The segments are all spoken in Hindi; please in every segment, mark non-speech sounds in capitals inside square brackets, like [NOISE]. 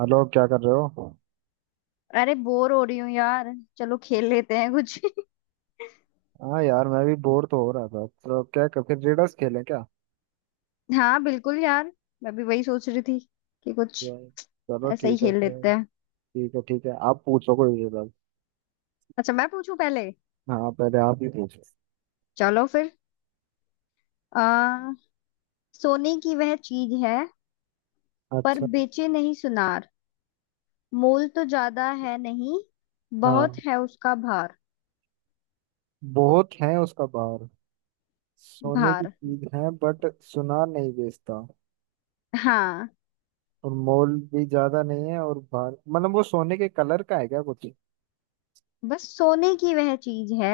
हेलो, क्या कर रहे हो। अरे, बोर हो रही हूँ यार। चलो खेल लेते हैं कुछ। हाँ यार, मैं भी बोर तो हो रहा था तो फिर रिडल्स खेलें क्या। [LAUGHS] हाँ, बिल्कुल यार। मैं भी वही सोच रही थी कि कुछ या- चलो, ऐसा ही ठीक है खेल फिर। लेते हैं। ठीक है, ठीक है, आप पूछो कोई रिडल्स। अच्छा, मैं पूछूं पहले। हाँ, पहले आप ही पूछो। चलो फिर। आ, सोने की वह चीज है, पर अच्छा। बेचे नहीं सुनार। मोल तो ज्यादा है नहीं, हाँ, बहुत है उसका भार। बहुत है उसका बाहर। सोने की भार। चीज है, बट सुनार नहीं बेचता, हाँ, और मोल भी ज्यादा नहीं है। और बाहर मतलब वो सोने के कलर का है क्या कुछ। बस सोने की वह चीज है,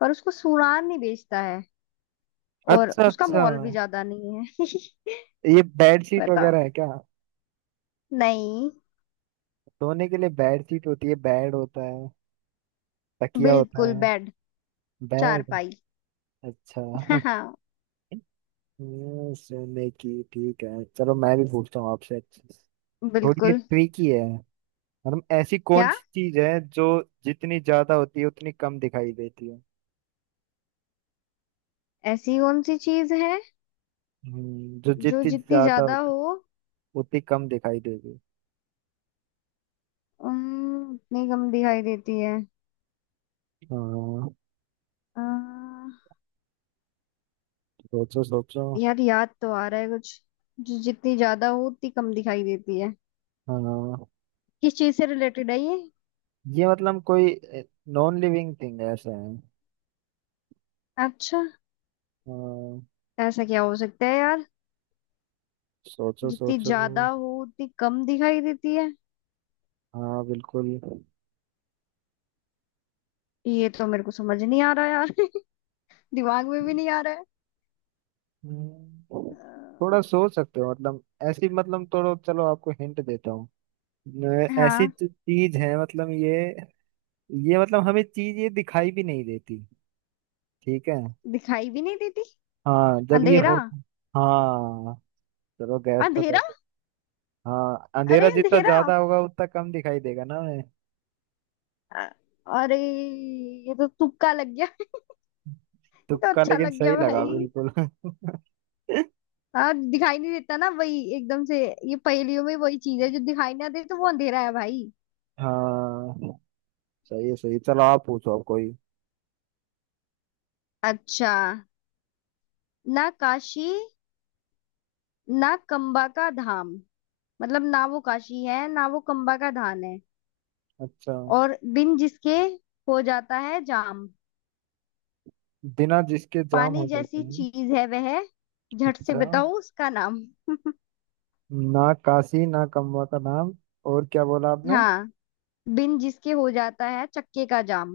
पर उसको सुनार नहीं बेचता है, और अच्छा, उसका अच्छा। मोल भी ज्यादा नहीं है। ये बेड [LAUGHS] शीट बताओ। वगैरह है क्या। नहीं। सोने के लिए बेड शीट होती है, बेड होता है, तकिया होता बिल्कुल है। बेड। बेड। चारपाई। हाँ अच्छा। [LAUGHS] हाँ, ये सोने की, ठीक है। चलो मैं भी पूछता हूँ आपसे। थोड़ी ये बिल्कुल। ट्रिकी है। मतलब ऐसी कौन क्या? सी चीज है जो जितनी ज्यादा होती है उतनी कम दिखाई देती है। ऐसी कौन सी चीज है जो जो जितनी जितनी ज्यादा ज्यादा होती हो है, उतनी कम दिखाई देती है। उतनी कम दिखाई देती है। हाँ। अ, सोचो सोचो। यार, याद तो आ रहा है कुछ। जो जितनी ज्यादा हो उतनी कम दिखाई देती है, हाँ, किस चीज से रिलेटेड है ये? ये मतलब कोई नॉन लिविंग थिंग ऐसा है। अच्छा। हाँ। ऐसा क्या हो सकता है यार? सोचो जितनी सोचो। ज्यादा हो उतनी कम दिखाई देती है। हाँ, बिल्कुल। ये तो मेरे को समझ नहीं आ रहा यार। [LAUGHS] दिमाग में भी नहीं आ रहा है। हम्म। अ, थोड़ा सोच सकते हो मतलब। ऐसी मतलब, थोड़ा, चलो आपको हिंट देता हूँ। ऐसी हाँ, चीज है मतलब ये। ये मतलब हमें चीज ये दिखाई भी नहीं देती। ठीक है। दिखाई भी नहीं देती। हाँ, जब ये हो। अंधेरा। हाँ। चलो गैस तो कर अंधेरा। दो। हाँ, अंधेरा अरे, जितना अंधेरा। ज्यादा होगा उतना कम दिखाई देगा ना हमें। अ- अरे, ये तो तुक्का लग गया। [LAUGHS] ये तो तुक्का अच्छा लेकिन लग सही गया लगा भाई। बिल्कुल। [LAUGHS] हाँ, दिखाई नहीं देता ना वही एकदम से। ये पहेलियों में वही चीज है जो दिखाई ना दे तो वो अंधेरा है भाई। हाँ। सही है, सही है। चलो आप पूछो अब कोई। अच्छा। ना काशी, ना कंबा का धाम। मतलब ना वो काशी है, ना वो कंबा का धाम है। अच्छा। और बिन जिसके हो जाता है जाम। बिना जिसके जाम हो पानी जाते जैसी हैं। चीज है वह। झट से अच्छा। बताओ उसका नाम। ना काशी, ना कमवा का नाम। और क्या बोला आपने। हाँ। बिन जिसके हो जाता है चक्के का जाम।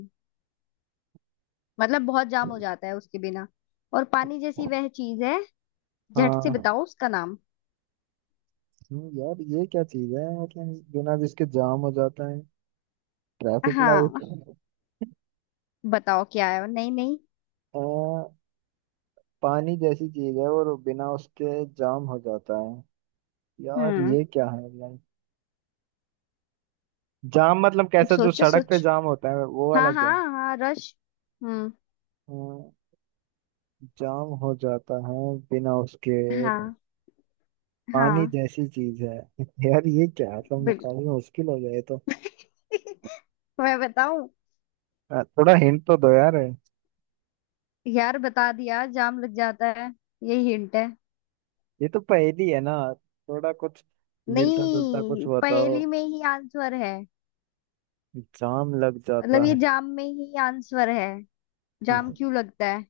मतलब बहुत जाम हो जाता है उसके बिना। और पानी जैसी वह चीज है। झट से हाँ। बताओ उसका नाम। यार ये क्या चीज है मतलब बिना जिसके जाम हो जाता है। ट्रैफिक हाँ, लाइट। बताओ क्या है। नहीं नहीं। आ, पानी जैसी चीज है और बिना उसके जाम हो जाता है। यार हम्म। ये क्या है लाइक, जाम मतलब कैसा, जो सोचो सड़क पे सोच। जाम होता है वो वाला हाँ हाँ जाम। हाँ, रश। हम्म। हाँ, जाम हो जाता है बिना उसके, और हाँ, पानी हाँ, जैसी चीज है। [LAUGHS] यार ये क्या है मतलब, बिल्कुल। मुकाबला मुश्किल हो गया ये तो। [LAUGHS] मैं बताऊं? थोड़ा हिंट तो दो यार। यार, बता दिया जाम लग जाता है। यही हिंट है। ये तो पहेली है ना। थोड़ा कुछ मिलता जुलता कुछ नहीं, बताओ। पहेली में ही आंसर है। जाम लग मतलब जाता ये है। जाम में ही आंसर है। जाम क्यों लगता है?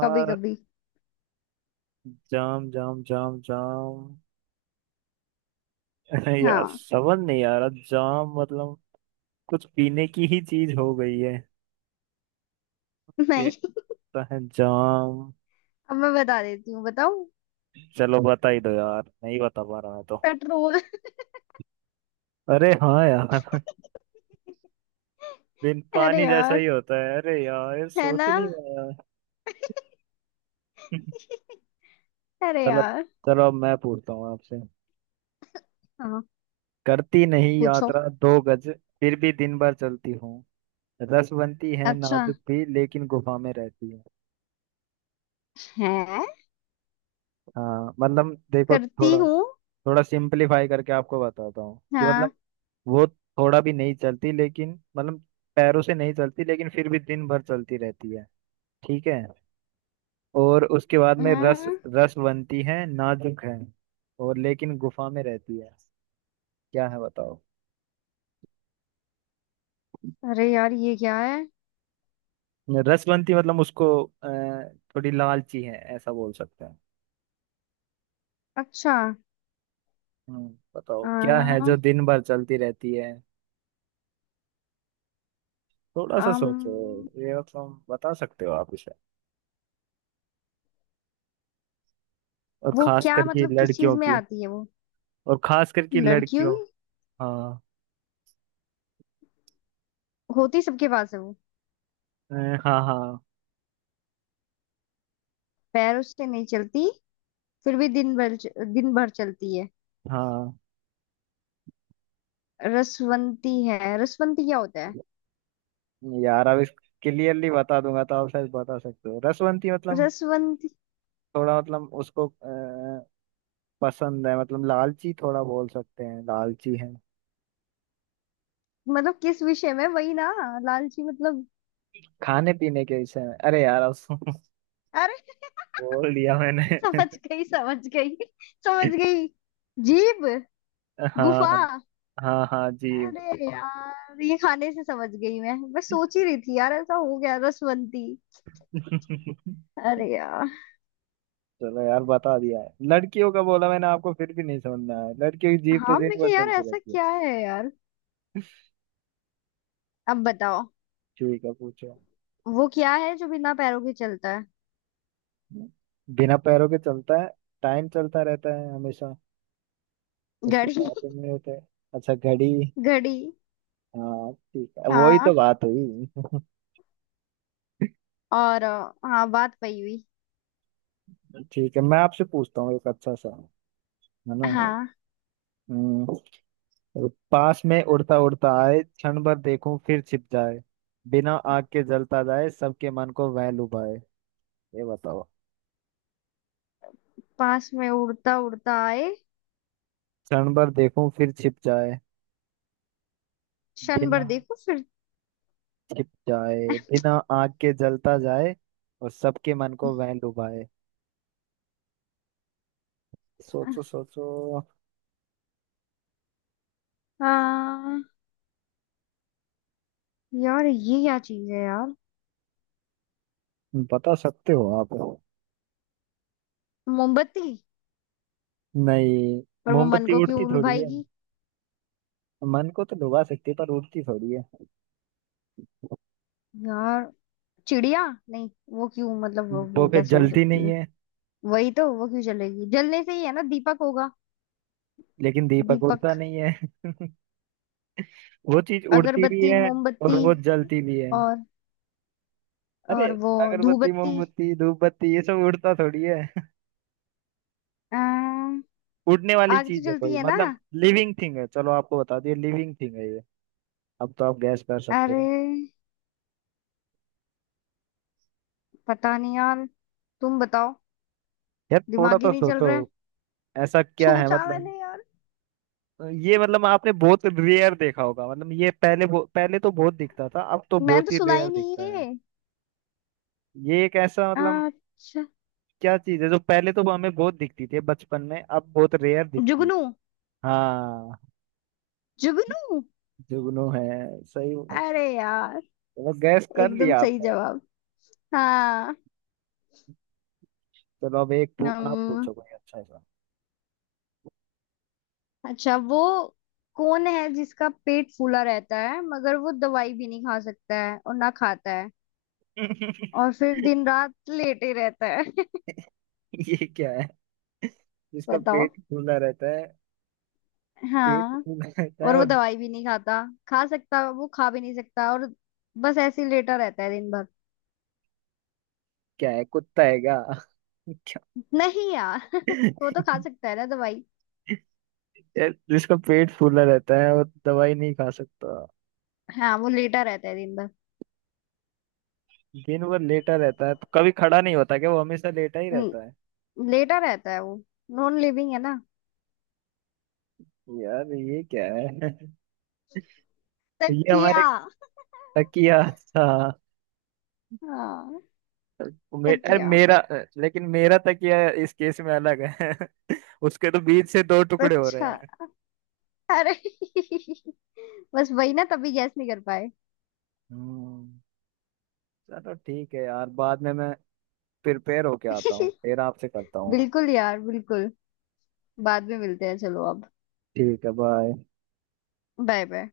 कभी कभी। जाम जाम जाम जाम। [LAUGHS] यार हाँ। समझ नहीं आ रहा, जाम मतलब कुछ पीने की ही चीज हो गई है [LAUGHS] के, नहीं। पता है जाम। अब मैं बता देती हूँ, बताऊं। चलो बता ही दो यार, नहीं बता पा रहा मैं तो। पेट्रोल। अरे हाँ यार। [LAUGHS] बिन अरे पानी जैसा यार। ही होता है, अरे यार ये है सोच ना? ही नहीं पाया। [LAUGHS] अरे चलो। यार। चलो अब मैं पूछता हूँ आपसे। हाँ, करती नहीं पूछो। यात्रा 2 गज, फिर भी दिन भर चलती हूँ। रस बनती है अच्छा नाजुक भी, लेकिन गुफा में रहती है। है। हाँ मतलब देखो, करती थोड़ा हूँ। थोड़ा सिंपलीफाई करके आपको बताता हूँ कि हाँ। मतलब, वो थोड़ा भी नहीं चलती लेकिन मतलब, पैरों से नहीं चलती लेकिन फिर भी दिन भर चलती रहती है। ठीक है। और उसके बाद में रस, हम्म। रस बनती है नाजुक है, और लेकिन गुफा में रहती है। क्या है बताओ। अरे यार, ये क्या है? रसवंती मतलब उसको, थोड़ी लालची है ऐसा बोल सकते हैं। अच्छा। हम्म, बताओ क्या है जो आ, दिन भर चलती रहती है। थोड़ा सा अम, सोचो। ये मतलब बता सकते हो आप इसे। और वो खास क्या करके मतलब किस चीज लड़कियों में की। आती है वो? और खास करके लड़कियों लड़कियों। की हाँ। होती, सबके पास है वो? अ, हाँ हाँ पैरों से नहीं चलती, फिर भी दिन भर चलती है। हाँ। रसवंती है? रसवंती क्या होता है? यार अब इस, क्लियरली बता दूंगा तो आप शायद बता सकते हो। रसवंती मतलब रसवंती थोड़ा, मतलब उसको पसंद है मतलब, लालची थोड़ा बोल सकते हैं, लालची है। मतलब किस विषय में, वही ना? लालची मतलब? खाने पीने के विषय में अरे यार, अब [LAUGHS] अरे। बोल दिया मैंने। [LAUGHS] समझ गई, समझ गई, समझ गई। जीभ। [LAUGHS] गुफा। हाँ, हाँ, हाँ जी। अरे यार, ये खाने से समझ गई। मैं सोच ही रही थी यार, ऐसा हो गया रसवंती। [LAUGHS] अरे यार। चलो यार, बता दिया है लड़कियों का बोला मैंने आपको फिर भी नहीं समझ में आया। लड़कियों की जीभ तो हाँ, मैं दिन भर कि यार चलती ऐसा रहती है। क्या है यार। अब बताओ। ठीक है, पूछो। वो क्या है जो बिना पैरों के चलता है? बिना पैरों के चलता है, टाइम चलता रहता है हमेशा, उसको घड़ी। पैर भी नहीं होते। अच्छा, घड़ी। [LAUGHS] घड़ी। हाँ ठीक है, वही हाँ। तो बात हुई। [LAUGHS] और हाँ, बात पई हुई। ठीक है, मैं आपसे पूछता हूँ एक अच्छा सा। है ना। हाँ। हम्म, पास में उड़ता उड़ता आए, क्षण भर देखूं फिर छिप जाए। बिना आग के जलता जाए, सबके मन को वह लुभाए। ये बताओ। पास में उड़ता उड़ता आए, क्षण भर देखूं फिर छिप जाए। क्षण बिना, भर देखो फिर। छिप जाए। बिना आग के जलता जाए, और सबके मन को वह लुभाए। सोचो सोचो। हाँ, यार ये क्या चीज है यार? बता सकते हो आप। मोमबत्ती। नहीं। पर वो मन मोमबत्ती को क्यों उड़ती थोड़ी है, लुभाएगी? मन को तो लुभा सकती है पर उड़ती थोड़ी है। यार। चिड़िया नहीं? वो क्यों मतलब वो, वो वो फिर कैसे हो जलती सकती नहीं है? है। वही तो, वो क्यों जलेगी? जलने से ही है ना, दीपक होगा? लेकिन दीपक दीपक। उड़ता नहीं है। [LAUGHS] वो चीज उड़ती भी अगरबत्ती, है, और मोमबत्ती। वो जलती भी है। और। अरे। और वो। अगरबत्ती, धूपबत्ती। मोमबत्ती, धूप बत्ती, ये सब उड़ता थोड़ी है। अम्म, [LAUGHS] उड़ने वाली आग तो चीज है जलती कोई है ना। मतलब। लिविंग थिंग है, चलो आपको बता दिया, लिविंग थिंग है ये। अब तो आप गैस कर सकते अरे, हो। पता नहीं यार। तुम बताओ। यार थोड़ा दिमाग ही तो नहीं चल सोचो। रहा है। ऐसा क्या है सोचा मतलब। मैंने यार। ये मतलब आपने बहुत रेयर देखा होगा मतलब, ये पहले पहले तो बहुत दिखता था, अब तो मैं बहुत तो ही सुना रेयर ही नहीं दिखता है। है। ये एक ऐसा मतलब, अच्छा। क्या चीज है जो पहले तो हमें बहुत दिखती थी बचपन में, अब बहुत रेयर दिखती है। जुगनू। हाँ। जुगनू। जुगनू है। सही। अरे यार, चलो गैस कर एकदम लिया सही आपने। जवाब। हाँ। चलो अब एक आप हम्म। पूछो कोई अच्छा सा। अच्छा, वो कौन है जिसका पेट फूला रहता है मगर वो दवाई भी नहीं खा सकता है और ना खाता है, [LAUGHS] और फिर दिन रात लेटे रहता है? [LAUGHS] ये क्या है जिसका बताओ। पेट फूला रहता है। पेट हाँ, फूला रहता और है, वो और। दवाई भी नहीं खाता, खा सकता। वो खा भी नहीं सकता, और बस ऐसे ही लेटा रहता है दिन भर। क्या है, कुत्ता है क्या। [LAUGHS] क्या। नहीं यार। [LAUGHS] वो तो खा सकता है ना दवाई। यार जिसका पेट फूला रहता है वो दवाई नहीं खा सकता। हाँ, वो लेटा रहता है दिन भर। दिन भर लेटा रहता है तो कभी खड़ा नहीं होता क्या, वो हमेशा लेटा ही रहता है। हम्म, लेटा रहता है वो। नॉन लिविंग है ना। यार ये क्या है। [LAUGHS] ये हमारे, तकिया। तकिया था। हाँ, वो अरे तकिया। मेरा। लेकिन मेरा तकिया इस केस में अलग है। [LAUGHS] उसके तो बीच से दो टुकड़े हो रहे अच्छा। हैं। अरे। [LAUGHS] बस वही ना तभी गैस नहीं कर पाए। हम्म, चलो ठीक है यार, बाद में मैं प्रिपेयर होके आता हूँ [LAUGHS] फिर आपसे करता हूँ। बिल्कुल यार, बिल्कुल। बाद में मिलते हैं। चलो अब। ठीक है, बाय। Bye bye.